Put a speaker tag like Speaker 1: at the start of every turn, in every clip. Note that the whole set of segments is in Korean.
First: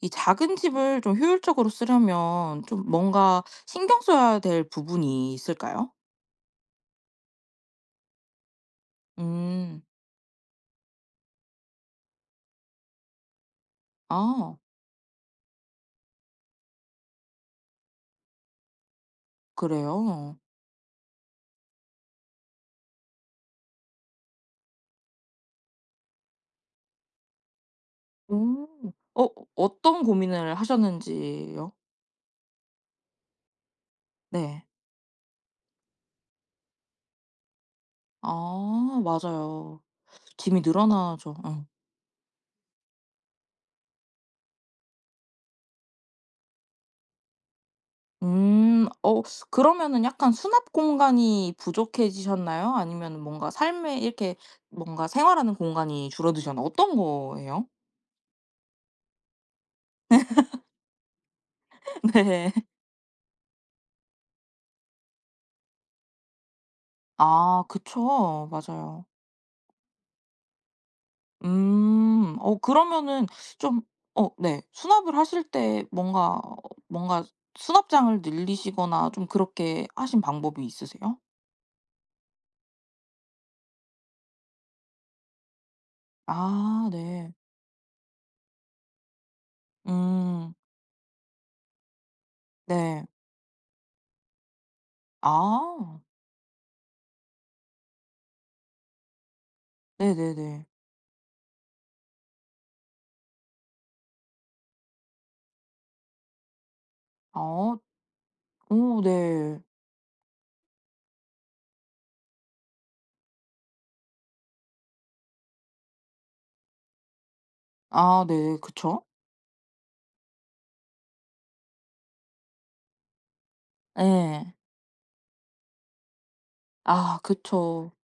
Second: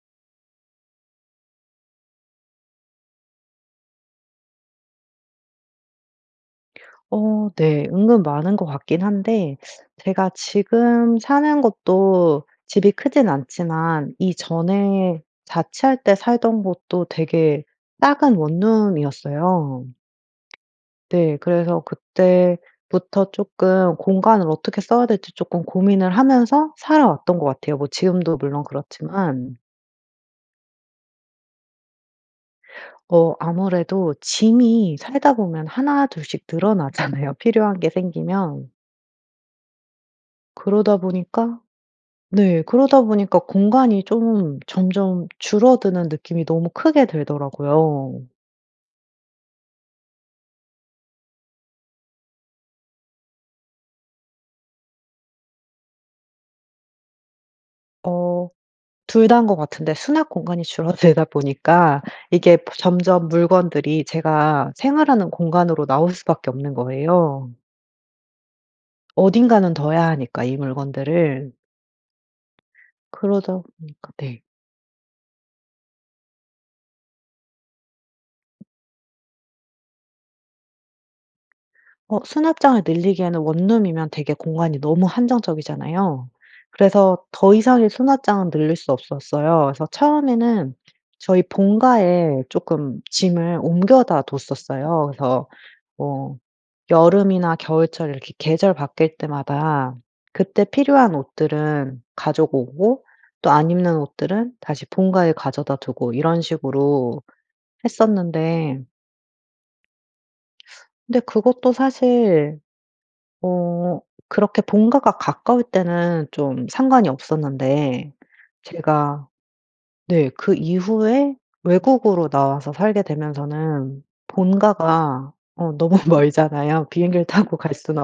Speaker 1: 이 작은 집을 좀 효율적으로 쓰려면 좀 뭔가 신경 써야 될 부분이 있을까요?
Speaker 2: 어 네. 은근 많은 것 같긴 한데
Speaker 1: 음.
Speaker 2: 제가 지금 사는 곳도 집이 크진 않지만
Speaker 1: 아.
Speaker 2: 이전에 자취할 때 살던 곳도 되게 작은 원룸이었어요.
Speaker 1: 그래요?
Speaker 2: 네. 그래서 그때부터 쪼끔 공간을 어떻게 써야 될지 쪼끔 고민을 하면서 살아 왔던 것 같아요 뭐 지금도 물론
Speaker 1: 음. 어
Speaker 2: 그렇지만.
Speaker 1: 어떤 고민을 하셨는지요?
Speaker 2: 어. 아무래도
Speaker 1: 네.
Speaker 2: 짐이 살다 보면 1-2 씩 늘어나잖아요 필요한 게 생기면.
Speaker 1: 아 맞아요. 짐이
Speaker 2: 그러다
Speaker 1: 늘어나죠.
Speaker 2: 보니까
Speaker 1: 어.
Speaker 2: 네 그러다 보니까 공간이 좀 점점 줄어드는 느낌이 너무 크게 들더라고요.
Speaker 1: 음. 어 그러면은 약간 수납공간이 부족해지셨나요? 아니면은 뭔가 삶에 이렇게 뭔가 생활하는 공간이 줄어드셨나요? 어떤 거예요?
Speaker 2: 어. 2 다인 것 같은데 수납공간이 줄어들다 보니까
Speaker 1: 네.
Speaker 2: 이게 프 점점 물건들이 제가 생활하는 공간으로 나올 수밖에 없는 거예요.
Speaker 1: 아. 그쵸. 맞아요.
Speaker 2: 어딘가는 둬야 하니까 이 물건들을.
Speaker 1: 음. 어 그러면은
Speaker 2: 그러다
Speaker 1: 좀
Speaker 2: 보니까
Speaker 1: 어
Speaker 2: 네.
Speaker 1: 네 수납을 하실 때 뭔가, 뭔가 수납장을 늘리시거나 좀 그렇게 하신 방법이 있으세요?
Speaker 2: 어 수납장을 늘리기에는 원룸이면 되게 공간이 너무 한정적이잖아요.
Speaker 1: 아.
Speaker 2: 그래서
Speaker 1: 네.
Speaker 2: 더 이상의 수납장은 늘릴 수 없었어요. 그래서
Speaker 1: 음.
Speaker 2: 처음에는 저희 본가에 쪼끔
Speaker 1: 네.
Speaker 2: 짐을 옮겨다 뒀었어요. 그래서
Speaker 1: 아.
Speaker 2: 뭐 여름이나 겨울철 이렇게 계절 바뀔 때마다 그때
Speaker 1: 네네네.
Speaker 2: 필요한 옷들은 가지고 오고 또 안 입는 옷들은 다시 본가에 가져다 두고 이런 식으로
Speaker 1: 아
Speaker 2: 했었는데
Speaker 1: 어 네.
Speaker 2: 근데 그것도 사실 어 그렇게 본가가 가까울 때는 좀 상관이 없었는데
Speaker 1: 아 네. 그쵸.
Speaker 2: 제가 네 그 이후에 외국으로 나와서 살게 되면서는
Speaker 1: 예.
Speaker 2: 본가가 어 너무 멀잖아요.
Speaker 1: 아
Speaker 2: 비행기를 타고 갈
Speaker 1: 그쵸.
Speaker 2: 수는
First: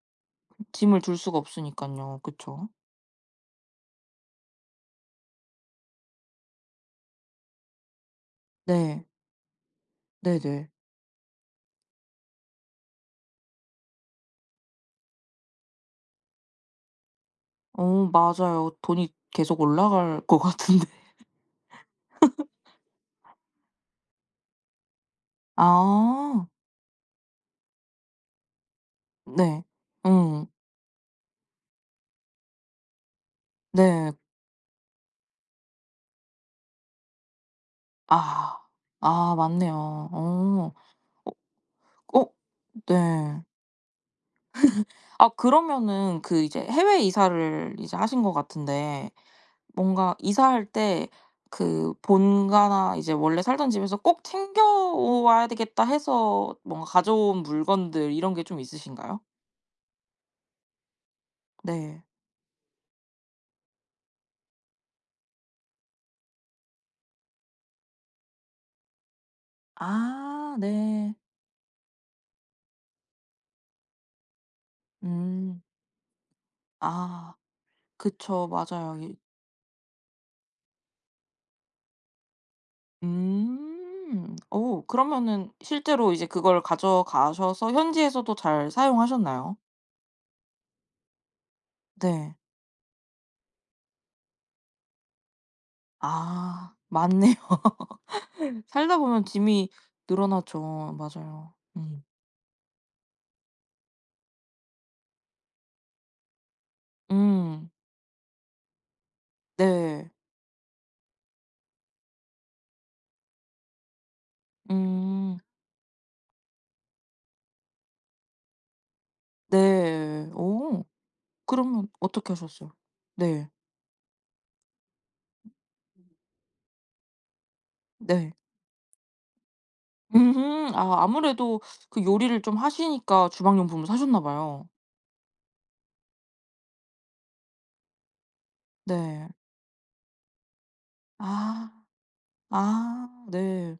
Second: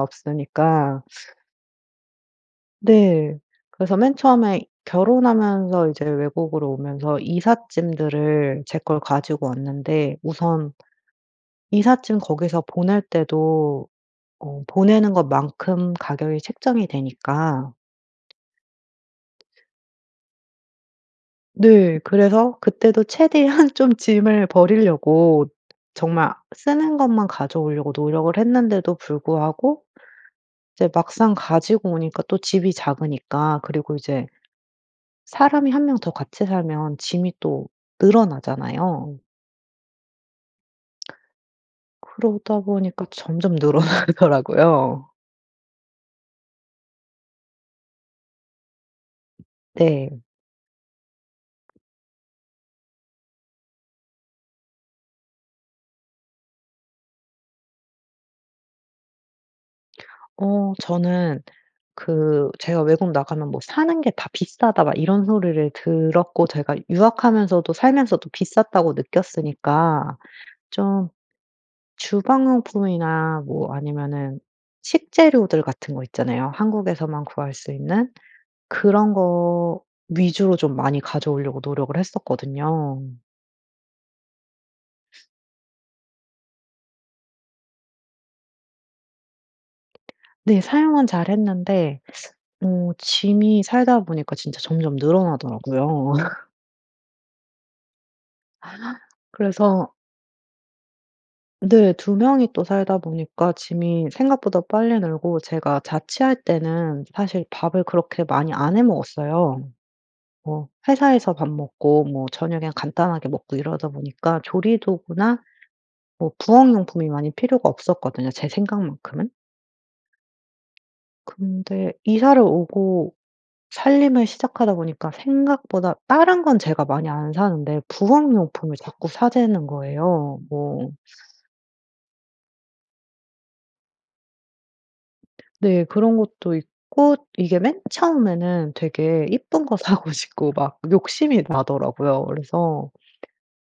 Speaker 1: 짐을
Speaker 2: 없으니까.
Speaker 1: 둘 수가 없으니깐요. 그쵸.
Speaker 2: 네. 그래서 맨 처음에 결혼하면서 이제 외국으로 오면서 이삿짐들을 제 걸
Speaker 1: 네.
Speaker 2: 가지고 왔는데
Speaker 1: 네네.
Speaker 2: 우선 이삿짐 거기서 보낼 때도 어 보내는 것 만큼 가격이 책정이 되니까
Speaker 1: 어. 맞아요 돈이 계속 올라갈 것 같은데.
Speaker 2: 네. 그래서 그때도 최대한 좀 짐을 버리려고 정말
Speaker 1: 아.
Speaker 2: 쓰는 것만 가져오려고 노력을 했는데도
Speaker 1: 네.
Speaker 2: 불구하고
Speaker 1: 음.
Speaker 2: 이제 막상 가지고 오니까 또 집이 작으니까 그리고
Speaker 1: 네.
Speaker 2: 이제 사람이 1 명 더 같이 살면 짐이 또
Speaker 1: 아.
Speaker 2: 늘어나잖아요.
Speaker 1: 아 맞네요. 어. 어 어
Speaker 2: 그러다 보니까
Speaker 1: 네.
Speaker 2: 점점 늘어나더라고요.
Speaker 1: 아 그러면은 그 이제 해외 이사를 이제 하신 것 같은데 뭔가
Speaker 2: 네.
Speaker 1: 이사할 때 그 본가나 이제 원래 살던 집에서 '꼭 챙겨와야 되겠다.' 해서 뭔가 가져온 물건들 이런 게 좀 있으신가요?
Speaker 2: 어 저는
Speaker 1: 네.
Speaker 2: 그 제가 "외국 나가면 뭐 사는 게 다 비싸다." 막 이런 소리를 들었고 제가 '유학하면서도 살면서도 비쌌다.'고 느꼈으니까
Speaker 1: 아
Speaker 2: 좀
Speaker 1: 네.
Speaker 2: 주방용품이나 뭐 아니면은
Speaker 1: 음.
Speaker 2: 식재료들 같은 거 있잖아요. 한국에서만
Speaker 1: 아
Speaker 2: 구할 수 있는
Speaker 1: 그쵸. 맞아요.
Speaker 2: 그런
Speaker 1: 이
Speaker 2: 거 위주로 좀 많이 가져 오려고 노력을 했었거든요.
Speaker 1: 음. 어 그러면은 실제로 이제 그걸 가져가셔서 현지에서도 잘 사용하셨나요?
Speaker 2: 네. 사용은 잘 했는데
Speaker 1: 네.
Speaker 2: 어 짐이 살다 보니까 진짜 점점 늘어나더라고요.
Speaker 1: 아 맞네요. 살다보면 짐이
Speaker 2: 그래서
Speaker 1: 늘어나죠. 맞아요.
Speaker 2: 네.
Speaker 1: 음.
Speaker 2: 2 명이 또 살다 보니까 짐이 생각보다 빨리 늘고 제가 자취할 때는 사실
Speaker 1: 음.
Speaker 2: 밥을 그렇게 많이 안 해 먹었어요.
Speaker 1: 네.
Speaker 2: 뭐 회사에서 밥 먹고 뭐 저녁에 간단하게 먹고 이러다 보니까
Speaker 1: 음.
Speaker 2: 조리도구나 뭐 부엌 용품이 많이 필요가 없었거든요 제 생각만큼은.
Speaker 1: 네. 어 그러면
Speaker 2: 근데
Speaker 1: 어떻게
Speaker 2: 이사를
Speaker 1: 하셨어요?
Speaker 2: 오고
Speaker 1: 네.
Speaker 2: 살림을 시작하다 보니까 생각보다 다른 건 제가 많이 안 사는데 부엌
Speaker 1: 네.
Speaker 2: 용품을 자꾸 사 재는 거예요.
Speaker 1: 으흠.
Speaker 2: 뭐
Speaker 1: 아 아무래도 그 요리를 좀 하시니까 주방용품을 사셨나 봐요.
Speaker 2: 네. 그런 것도 있고 이게 맨 처음에는 되게
Speaker 1: 네.
Speaker 2: 이쁜 거 사고 싶고 막 욕심이
Speaker 1: 아
Speaker 2: 나더라고요. 그래서
Speaker 1: 아 네.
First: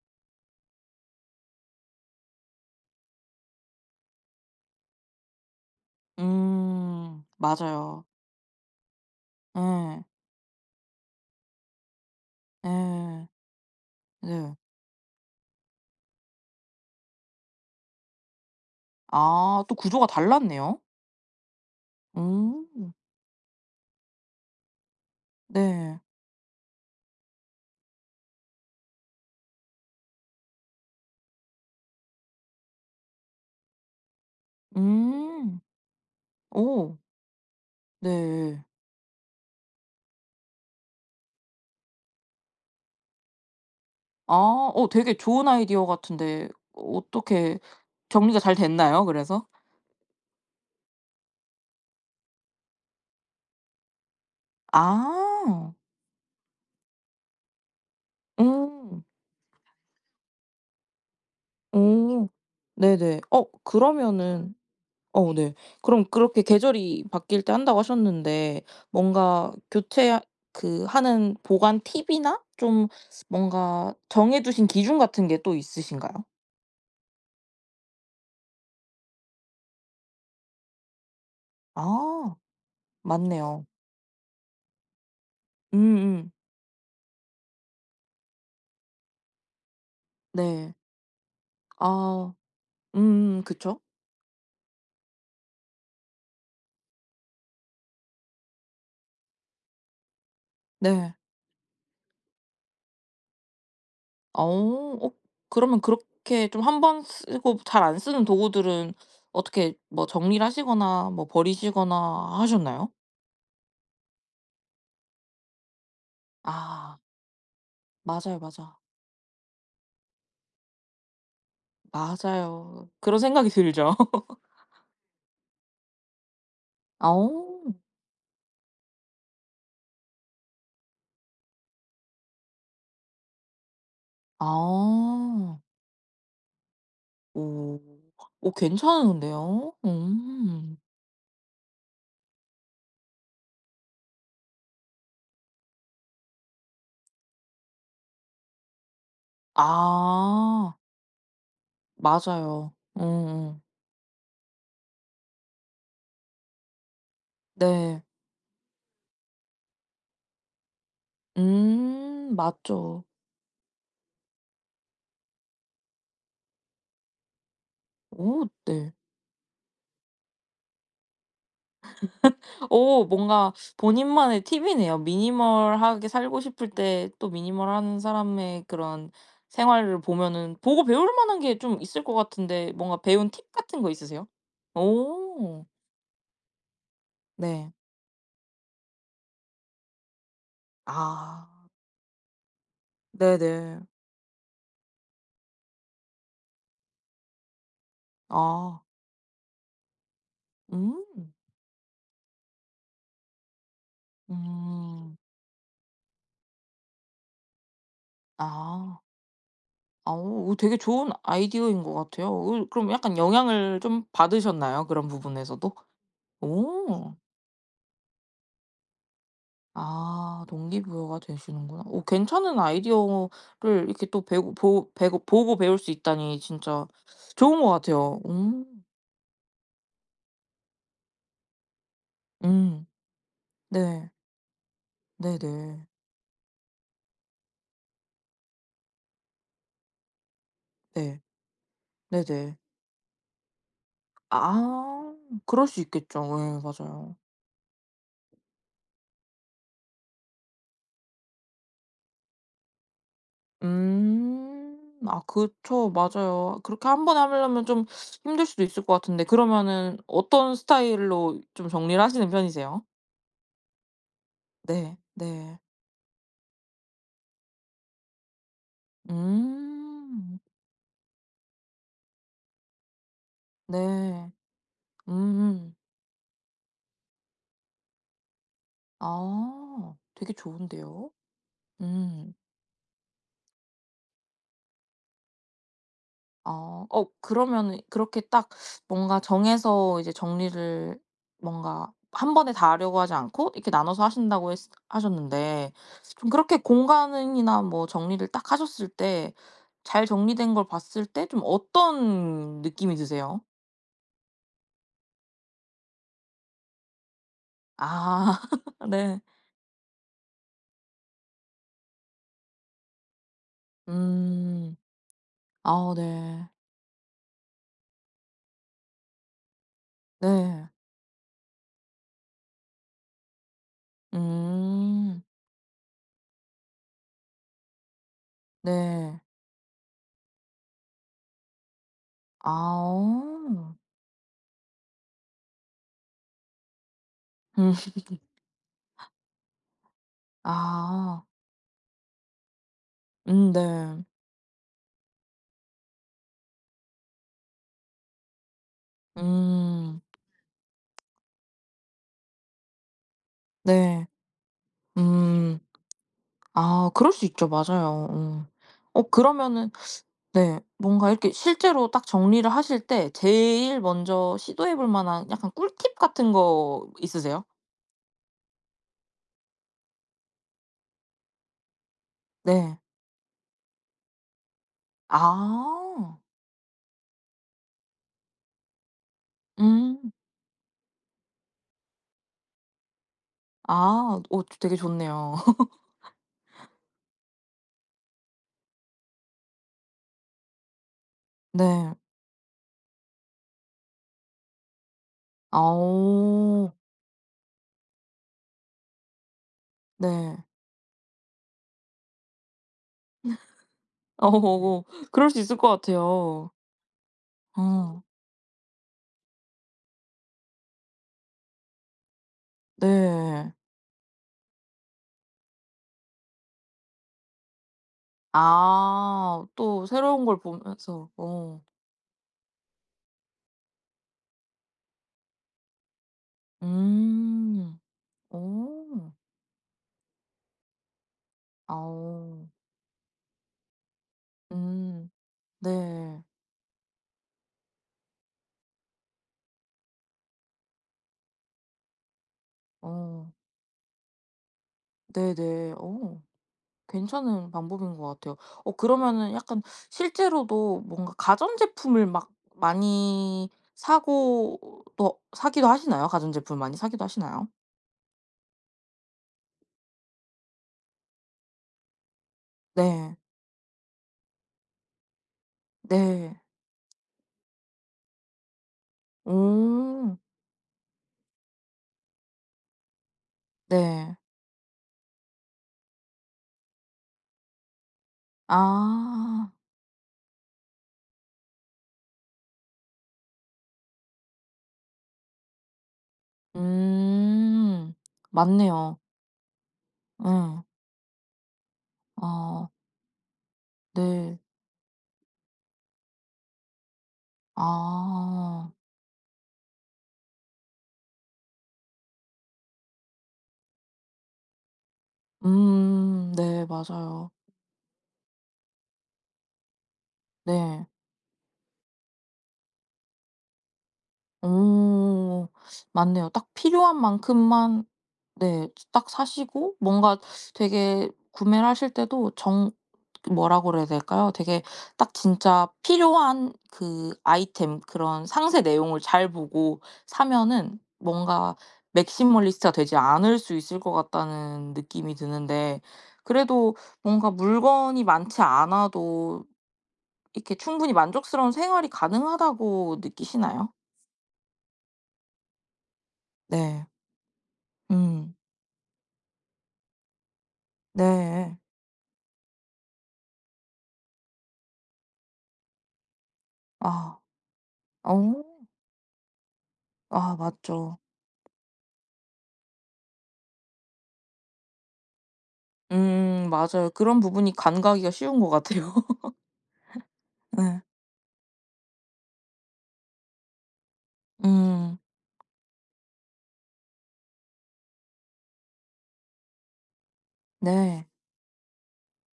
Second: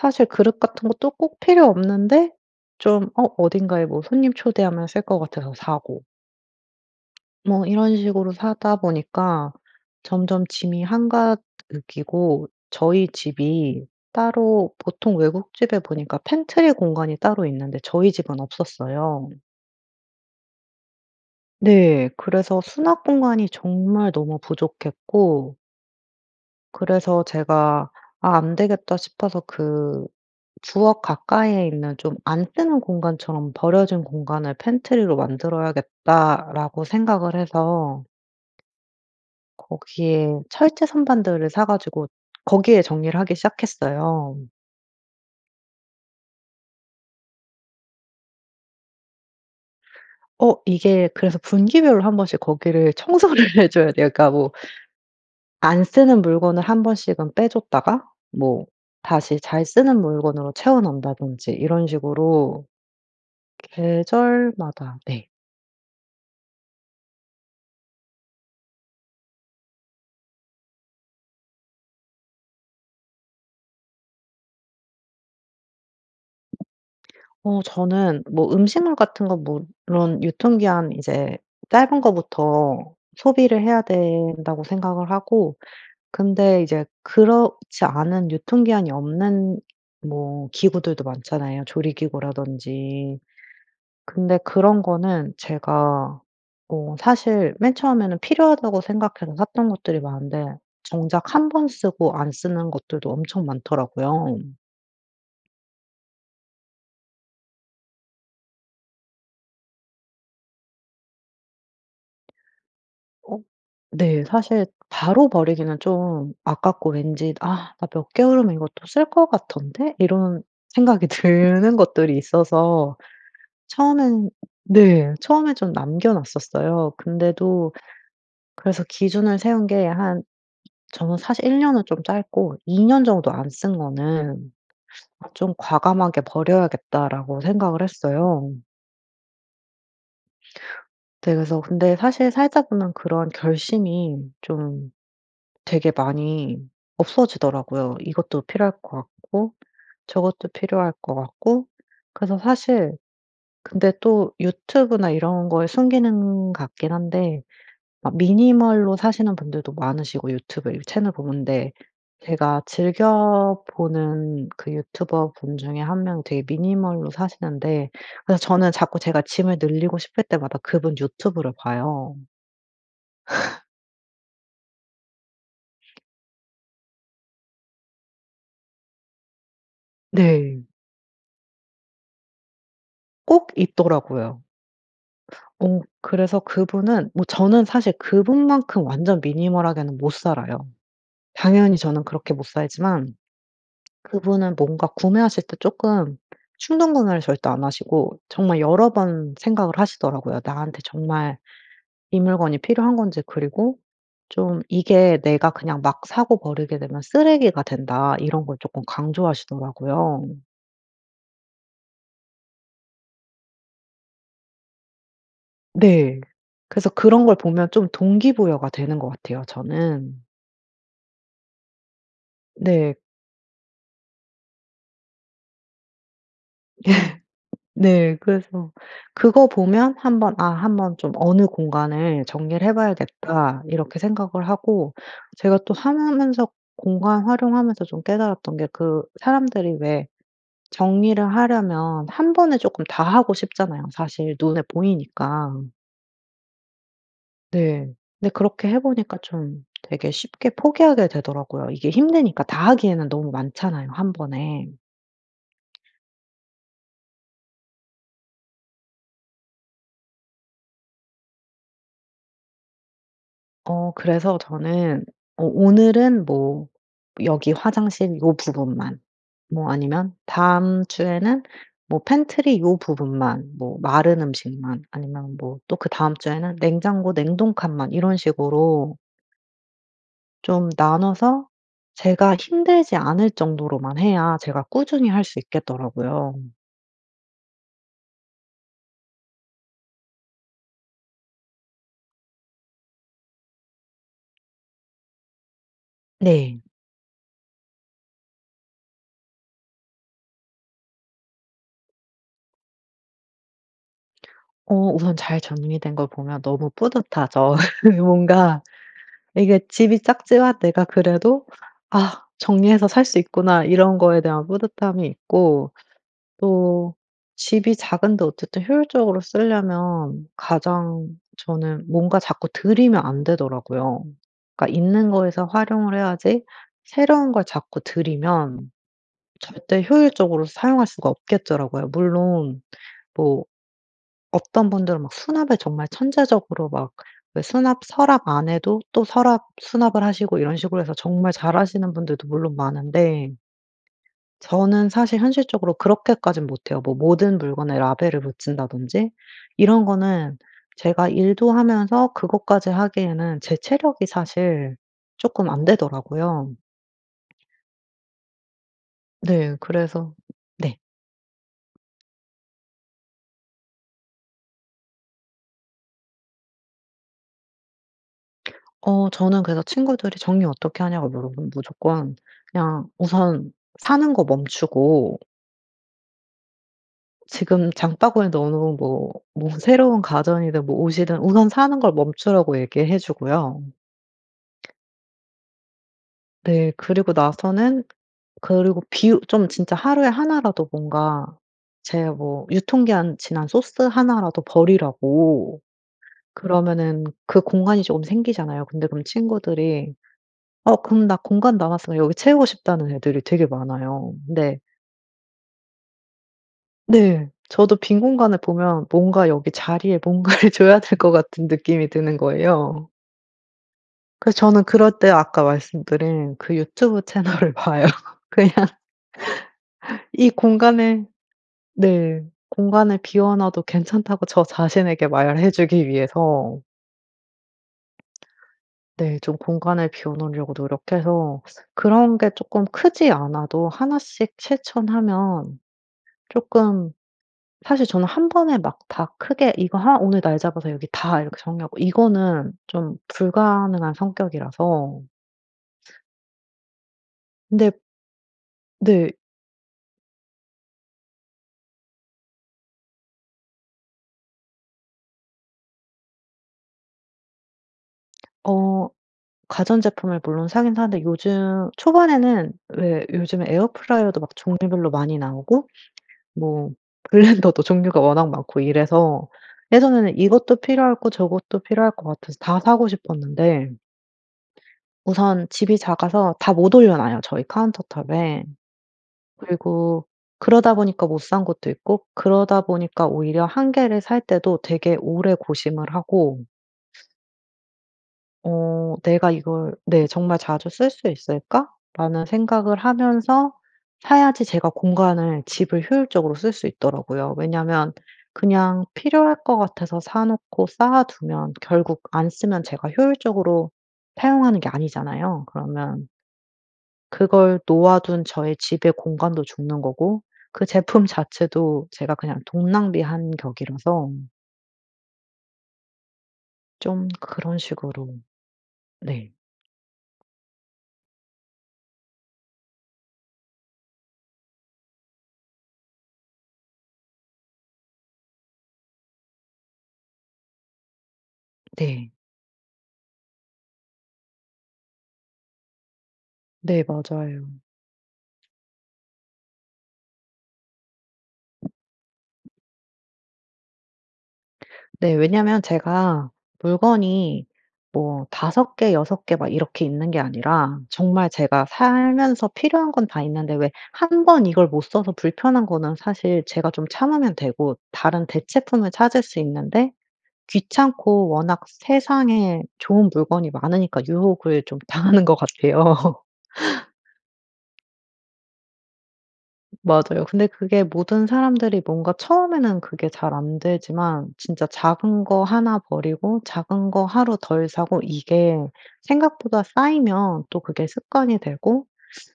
Speaker 2: 사실 그릇 같은 것도 꼭 필요 없는데 좀 어 어딘가에 뭐 손님 초대하면 쓸 것 같아서 사고
Speaker 1: 음.
Speaker 2: 뭐 이런
Speaker 1: 맞아요.
Speaker 2: 식으로 사다 보니까
Speaker 1: 예.
Speaker 2: 점점 짐이 한가득이고
Speaker 1: 예.
Speaker 2: 저희 집이
Speaker 1: 네.
Speaker 2: 따로 보통 외국 집에 보니까 pantry 공간이 따로 있는데 저희 집은 없었어요.
Speaker 1: 아 또 구조가 달랐네요.
Speaker 2: 네. 그래서
Speaker 1: 음.
Speaker 2: 수납 공간이 정말 너무 부족했고
Speaker 1: 네.
Speaker 2: 그래서 제가 '아 안되겠다.' 싶어서 그 '부엌 가까이에 있는 좀 안 쓰는 공간처럼 버려진 공간을 pantry로
Speaker 1: 음.
Speaker 2: 만들어야겠다.'라고
Speaker 1: 어.
Speaker 2: 생각을 해서
Speaker 1: 네.
Speaker 2: 거기에 철제 선반들을 사 가지고 거기에 정리를 하기 시작했어요.
Speaker 1: 아 어 되게 좋은 아이디어 같은데 어떻게 정리가 잘 됐나요? 그래서?
Speaker 2: 어 이게 그래서 분기별로 1 번씩 거기를 청소를 해 줘야 돼요. 그러니까 뭐
Speaker 1: 아.
Speaker 2: 안 쓰는 물건을 1 번씩은 빼 줬다가 뭐
Speaker 1: 음.
Speaker 2: 다시 잘 쓰는 물건으로 채워 넣는다든지 이런
Speaker 1: 어
Speaker 2: 식으로
Speaker 1: 네네. 어 그러면은
Speaker 2: 계절마다 네.
Speaker 1: 어 네 그럼 그렇게 계절이 바뀔 때 한다고 하셨는데 뭔가 교체하 그 하는 보관 팁이나 좀 뭔가 정해 두신 기준 같은 게 또 있으신가요?
Speaker 2: 어 저는 뭐 음식물 같은 거 물론 유통기한 이제 짧은
Speaker 1: 아
Speaker 2: 거부터 소비를
Speaker 1: 맞네요.
Speaker 2: 해야 된다고 생각을 하고
Speaker 1: 음음.
Speaker 2: 근데 이제 그렇지 않은 유통기한이 없는 뭐
Speaker 1: 네.
Speaker 2: 기구들도 많잖아요.
Speaker 1: 아.
Speaker 2: 조리기구라든지.
Speaker 1: 음 그쵸.
Speaker 2: 근데 그런 거는 제가 어 사실 맨 처음에는 필요하다고 생각해서 샀던 것들이 많은데
Speaker 1: 네.
Speaker 2: 정작 1 번 쓰고 안 쓰는 것들도 엄청 많더라고요.
Speaker 1: 어 어 그러면 그렇게 좀 한 번 쓰고 잘 안 쓰는 도구들은 어떻게 뭐 정리를 하시거나 뭐 버리시거나 하셨나요?
Speaker 2: 어 네 사실 바로 버리기는 좀 아깝고
Speaker 1: 아.
Speaker 2: 왠지 '아 나 몇
Speaker 1: 맞아요.
Speaker 2: 개월이면
Speaker 1: 맞아.
Speaker 2: 이것도 쓸 거 같던데?' 이런 생각이 드는 것들이
Speaker 1: 맞아요.
Speaker 2: 있어서
Speaker 1: 그런 생각이 들죠.
Speaker 2: 처음엔 네 처음에 좀 남겨 놨었어요.
Speaker 1: 어.
Speaker 2: 근데도 그래서 기준을 세운 게 한 저는 사실 1 년은 좀 짧고 '2 년 정도 안 쓴 거는 좀
Speaker 1: 아.
Speaker 2: 과감하게 버려야겠다.'라고
Speaker 1: 오
Speaker 2: 생각을 했어요.
Speaker 1: 오 괜찮은데요. 음.
Speaker 2: 네. 그래서 근데 사실 살다 보면 그런 결심이 좀 되게 많이 없어지더라고요. 이것도 필요할 것 같고 저것도
Speaker 1: 아.
Speaker 2: 필요할 것 같고. 그래서
Speaker 1: 맞아요.
Speaker 2: 사실
Speaker 1: 음음.
Speaker 2: 근데 또 유튜브나 이런 거의 순기능 같긴 한데
Speaker 1: 네.
Speaker 2: 막 minimal로 사시는 분들도 많으시고 유튜브 이렇게 채널 보는데.
Speaker 1: 음
Speaker 2: 제가
Speaker 1: 맞죠.
Speaker 2: 즐겨보는 그 유튜버분 중에 1 명이 되게 minimal로 사시는데 그래서
Speaker 1: 오
Speaker 2: 저는
Speaker 1: 네.
Speaker 2: 자꾸 제가 짐을 늘리고 싶을 때마다 그분 유튜브를 봐요.
Speaker 1: 어 뭔가 본인만의 팁이네요. minimal 하게 살고 싶을 때 또 minimal 한 사람의 그런 생활을 보면은
Speaker 2: 네.
Speaker 1: 보고 배울 만한 게 좀 있을 것 같은데 뭔가 배운
Speaker 2: 꼭
Speaker 1: 팁 같은 거 있으세요?
Speaker 2: 있더라고요.
Speaker 1: 오.
Speaker 2: 어 그래서 그분은 뭐 저는
Speaker 1: 네.
Speaker 2: 사실 그분만큼 완전 minimal 하게는 못 살아요.
Speaker 1: 아.
Speaker 2: 당연히 저는 그렇게 못 살지만
Speaker 1: 네네.
Speaker 2: 그분은 뭔가 구매하실 때 쪼끔 충동구매를 절대 안 하시고 정말
Speaker 1: 아.
Speaker 2: 여러 번 생각을 하시더라고요. 나한테
Speaker 1: 음.
Speaker 2: 정말 이 물건이 필요한 건지 그리고 좀
Speaker 1: 음.
Speaker 2: "이게 내가 그냥 막 사고 버리게 되면 쓰레기가 된다." 이런 걸 쪼끔
Speaker 1: 아. 아
Speaker 2: 강조하시더라고요.
Speaker 1: 어 되게 좋은 아이디어인 것 같아요. 그 그럼 약간 영향을 좀 받으셨나요? 그런 부분에서도?
Speaker 2: 네. 그래서
Speaker 1: 오.
Speaker 2: 그런 걸 보면 좀 동기부여가 되는 것 같아요 저는.
Speaker 1: 아 동기부여가 되시는구나. 오 괜찮은
Speaker 2: 네.
Speaker 1: 아이디어를 이렇게 또 배우고 보고 배고 보고 배울 수 있다니 진짜
Speaker 2: 네.
Speaker 1: 좋은 것
Speaker 2: 네.
Speaker 1: 같아요.
Speaker 2: 그래서
Speaker 1: 음.
Speaker 2: 그거 보면 한번 아 한번 좀 어느 공간을 정리를
Speaker 1: 음.
Speaker 2: 해봐야겠다. 이렇게
Speaker 1: 네.
Speaker 2: 생각을 하고 제가 또
Speaker 1: 네네.
Speaker 2: 하며 하면서 공간 활용하면서 좀 깨달았던 게 그 사람들이 왜
Speaker 1: 네.
Speaker 2: 정리를 하려면 1
Speaker 1: 네네.
Speaker 2: 번에 쪼끔 다 하고 싶잖아요 사실 눈에
Speaker 1: 아
Speaker 2: 보이니까.
Speaker 1: 그럴 수 있겠죠. 예. 맞아요.
Speaker 2: 네. 근데 그렇게 해 보니까 좀 되게 쉽게 포기하게 되더라고요. 이게 힘드니까 다 하기에는 너무 많잖아요 1
Speaker 1: 음
Speaker 2: 번에.
Speaker 1: 아 그쵸. 맞아요. 그렇게 1 번에 하려면 좀 힘들 수도 있을 것 같은데 그러면은 어떤 스타일로 좀 정리를 하시는 편이세요?
Speaker 2: 어 그래서
Speaker 1: 네.
Speaker 2: 저는 어
Speaker 1: 네.
Speaker 2: 오늘은 뭐 여기 화장실 요 부분만 뭐 아니면
Speaker 1: 음.
Speaker 2: 다음 주에는 뭐 팬트리 요 부분만 뭐 마른
Speaker 1: 네.
Speaker 2: 음식만 아니면 뭐
Speaker 1: 음.
Speaker 2: 또 그다음 주에는 냉장고 냉동 칸만 이런 식으로
Speaker 1: 아 되게
Speaker 2: 좀
Speaker 1: 좋은데요.
Speaker 2: 나눠서
Speaker 1: 음.
Speaker 2: 제가 힘들지 않을 정도로만 해야 제가 꾸준히 할 수 있겠더라고요.
Speaker 1: 아 어 그러면은 그렇게 딱 뭔가 정해서 이제 정리를 뭔가 한 번에 다 하려고 하지 않고 이렇게 나눠서 하신다고 했으 하셨는데 좀 그렇게
Speaker 2: 네.
Speaker 1: 공간으 이나 뭐 정리를 딱 하셨을 때 잘 정리된 걸 봤을 때 좀 어떤 느낌이 드세요?
Speaker 2: 어 우선 잘 정리된 걸 보면 너무 뿌듯하죠.
Speaker 1: 아
Speaker 2: 뭔가
Speaker 1: 네.
Speaker 2: 이게 집이 작지만 내가 그래도 '아 정리해서 살 수 있구나.' 이런 거에 대한
Speaker 1: 음.
Speaker 2: 뿌듯함이 있고
Speaker 1: 아 네.
Speaker 2: 또 집이 작은데 어쨌든 효율적으로 쓰려면
Speaker 1: 네.
Speaker 2: 가장 저는 뭔가 자꾸 들이면 안 되더라고요. 그니까 있는
Speaker 1: 음.
Speaker 2: 거에서 활용을 해야지. 새로운 걸 자꾸 들이면
Speaker 1: 네.
Speaker 2: 절대 효율적으로 사용할 수가 없겠더라고요. 물론 뭐
Speaker 1: 아.
Speaker 2: 어떤 분들은 막 수납에 정말 천재적으로 막 그
Speaker 1: 음.
Speaker 2: 수납 서랍 안에도 또 서랍 수납을 하시고 이런 식으로 해서
Speaker 1: 아.
Speaker 2: 정말 잘하시는 분들도 물론 많은데
Speaker 1: 음 네.
Speaker 2: 저는 사실 현실적으로 그렇게까진 못해요. 뭐 모든 물건에 라벨을 붙인다든지. 이런
Speaker 1: 음.
Speaker 2: 거는 제가 일도 하면서 그것까지 하기에는 제 체력이
Speaker 1: 네.
Speaker 2: 사실 쪼끔
Speaker 1: 음
Speaker 2: 안 되더라고요.
Speaker 1: 아 그럴 수 있죠. 맞아요. 응. 어
Speaker 2: 네.
Speaker 1: 그러면은
Speaker 2: 그래서
Speaker 1: 네.
Speaker 2: 네.
Speaker 1: 뭔가 이렇게 실제로 딱 정리를 하실 때 제일 먼저 시도해 볼 만한 약간 꿀팁 같은 거 있으세요?
Speaker 2: 어 저는 그래서 친구들이 정리 어떻게 하냐고 물어보면 무조건
Speaker 1: 네.
Speaker 2: 그냥 우선 사는 거 멈추고
Speaker 1: 아.
Speaker 2: 지금 장바구니에 넣어놓은 뭐 뭐 새로운
Speaker 1: 음.
Speaker 2: 가전이든 뭐 옷이든 우선 사는 걸 멈추라고 얘기해 주고요.
Speaker 1: 아. 오 저 되게 좋네요.
Speaker 2: 네. 그리고 나서는 그리고 비우 좀 진짜 하루에 1 라도 뭔가
Speaker 1: 네.
Speaker 2: 제 뭐 유통기한 지난 소스 1 라도 버리라고.
Speaker 1: 아오.
Speaker 2: 그러면은 그 공간이 조금 생기잖아요. 근데 그럼 친구들이
Speaker 1: 네.
Speaker 2: 어 그럼 나 공간 남았으면 여기 채우고 싶다는 애들이 되게 많아요.
Speaker 1: 아.
Speaker 2: 근데
Speaker 1: 오오. 그럴 수 있을 것 같아요.
Speaker 2: 네. 저도 빈
Speaker 1: 어.
Speaker 2: 공간을 보면 뭔가 여기 자리에 뭔가를 줘야 될 것 같은 느낌이 드는 거예요.
Speaker 1: 네.
Speaker 2: 그래서 저는 그럴 때 아까 말씀드린 그 유튜브 채널을 봐요 그냥.
Speaker 1: 아. 또 새로운
Speaker 2: 이
Speaker 1: 걸
Speaker 2: 공간을
Speaker 1: 보면서. 어.
Speaker 2: 네 공간을 비워놔도 괜찮다고 저 자신에게 말해 주기 위해서
Speaker 1: 음. 오.
Speaker 2: 네. 좀 공간을 비워 놓으려고 노력해서. 그런 게
Speaker 1: 아오.
Speaker 2: 쪼끔 크지 않아도 1 씩
Speaker 1: 음.
Speaker 2: 실천하면
Speaker 1: 네.
Speaker 2: 쪼끔 사실 저는 1 번에 막 다 크게 이거 하 오늘 날 잡아서 여기 다 이렇게 정리하고. 이거는 좀
Speaker 1: 어.
Speaker 2: 불가능한 성격이라서
Speaker 1: 네네. 어. 괜찮은
Speaker 2: 근데
Speaker 1: 방법인 것 같아요. 어
Speaker 2: 네.
Speaker 1: 그러면은 약간 실제로도 뭔가 가전제품을 막 많이 사고 또 사기도 하시나요? 가전제품을 많이 사기도 하시나요?
Speaker 2: 어 가전제품을 물론 사긴 사는데 요즘 초반에는 왜
Speaker 1: 네.
Speaker 2: 요즘에 에어프라이어도 막 종류별로 많이 나오고
Speaker 1: 네.
Speaker 2: 뭐 블랜더도 종류가 워낙 많고 이래서
Speaker 1: 음.
Speaker 2: 예전에는 이것도 필요하고 저것도 필요할 것 같아서 다 사고 싶었는데
Speaker 1: 네.
Speaker 2: 우선 집이 작아서 다 못 올려놔요. 저희 카운터 탑에.
Speaker 1: 아.
Speaker 2: 그리고 그러다 보니까 못 산 것도 있고 그러다 보니까 오히려 1 개를 살 때도 되게 오래 고심을 하고
Speaker 1: 음
Speaker 2: 어
Speaker 1: 맞네요.
Speaker 2: '내가 이걸' 네 '정말
Speaker 1: 예.
Speaker 2: 자주 쓸 수 있을까.'라는
Speaker 1: 아.
Speaker 2: 생각을 하면서
Speaker 1: 네.
Speaker 2: 사야지 제가 공간을 집을 효율적으로 쓸 수 있더라고요. 왜냐하면
Speaker 1: 아.
Speaker 2: 그냥 필요할 것 같아서 사놓고 쌓아 두면 결국 안 쓰면 제가 효율적으로 사용하는 게 아니잖아요. 그러면
Speaker 1: 음 네. 맞아요.
Speaker 2: 그걸 놓아 둔 저의 집에 공간도 죽는 거고 그
Speaker 1: 네.
Speaker 2: 제품 자체도 제가 그냥 돈 낭비한 격이라서
Speaker 1: 오 맞네요. 딱 필요한
Speaker 2: 좀 그런
Speaker 1: 만큼만
Speaker 2: 식으로
Speaker 1: 네 즈 딱
Speaker 2: 네.
Speaker 1: 사시고 뭔가 되게 구매를 하실 때도 정 그 뭐라 그래야 될까요? 되게 딱 진짜 필요한 그 아이템 그런 상세 내용을 잘 보고 사면은 뭔가
Speaker 2: 네.
Speaker 1: '맥시멀리스트가 되지 않을 수 있을 것 같다.'는 느낌이 드는데 그래도
Speaker 2: 네.
Speaker 1: 뭔가
Speaker 2: 맞아요.
Speaker 1: 물건이 많지 않아도 이렇게 충분히 만족스러운 생활이 가능하다고 느끼시나요?
Speaker 2: 네. 왜냐하면 제가
Speaker 1: 네.
Speaker 2: 물건이 뭐
Speaker 1: 음.
Speaker 2: 5 개, 6 개 막 이렇게 있는 게 아니라 정말
Speaker 1: 네.
Speaker 2: 제가 살면서 필요한 건 다 있는데 왜 1 번 이걸 못 써서 불편한 거는 사실 제가 좀
Speaker 1: 아
Speaker 2: 참으면 되고 다른
Speaker 1: 어.
Speaker 2: 대체품을 찾을 수 있는데
Speaker 1: 아 맞죠.
Speaker 2: 귀찮고 워낙 세상에 좋은 물건이 많으니까 유혹을 좀 당하는 것 같아요.
Speaker 1: 음 맞아요. 그런 부분이 간과하기가 쉬운 것 같아요.
Speaker 2: 맞아요. 근데
Speaker 1: 네.
Speaker 2: 그게 모든 사람들이 뭔가 처음에는 그게 잘 안 되지만 진짜
Speaker 1: 음.
Speaker 2: 작은 거 1 버리고 작은 거 하루 덜 사고 이게 생각보다 쌓이면 또 그게
Speaker 1: 네.
Speaker 2: 습관이 되고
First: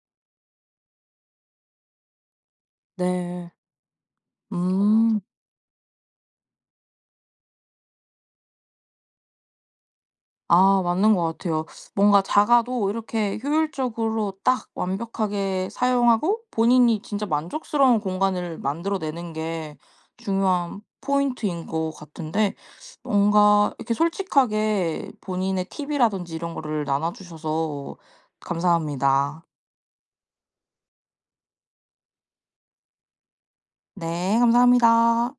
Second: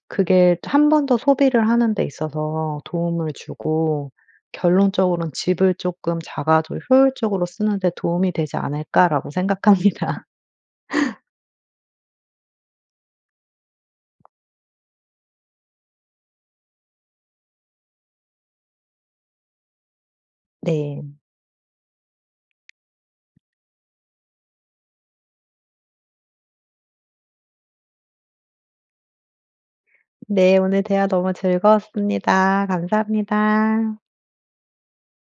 Speaker 2: 그게 또 1 번 더 소비를 하는 데 있어서 도움을
Speaker 1: 네.
Speaker 2: 주고
Speaker 1: 음.
Speaker 2: 결론적으론 '집을 쪼끔 작아도 효율적으로 쓰는 데 도움이 되지 않을까.'라고 생각합니다.
Speaker 1: 아 맞는 것 같아요. 뭔가 작아도 이렇게 효율적으로 딱 완벽하게 사용하고 본인이 진짜 만족스러운 공간을 만들어 내는 게 중요한
Speaker 2: 네.
Speaker 1: 포인트인 것 같은데 뭔가 이렇게 솔직하게 본인의 팁 이라든지 이런 거를 나눠 주셔서 감사합니다.
Speaker 2: 네. 오늘 대화 너무 즐거웠습니다. 감사합니다.
Speaker 1: 네. 감사합니다.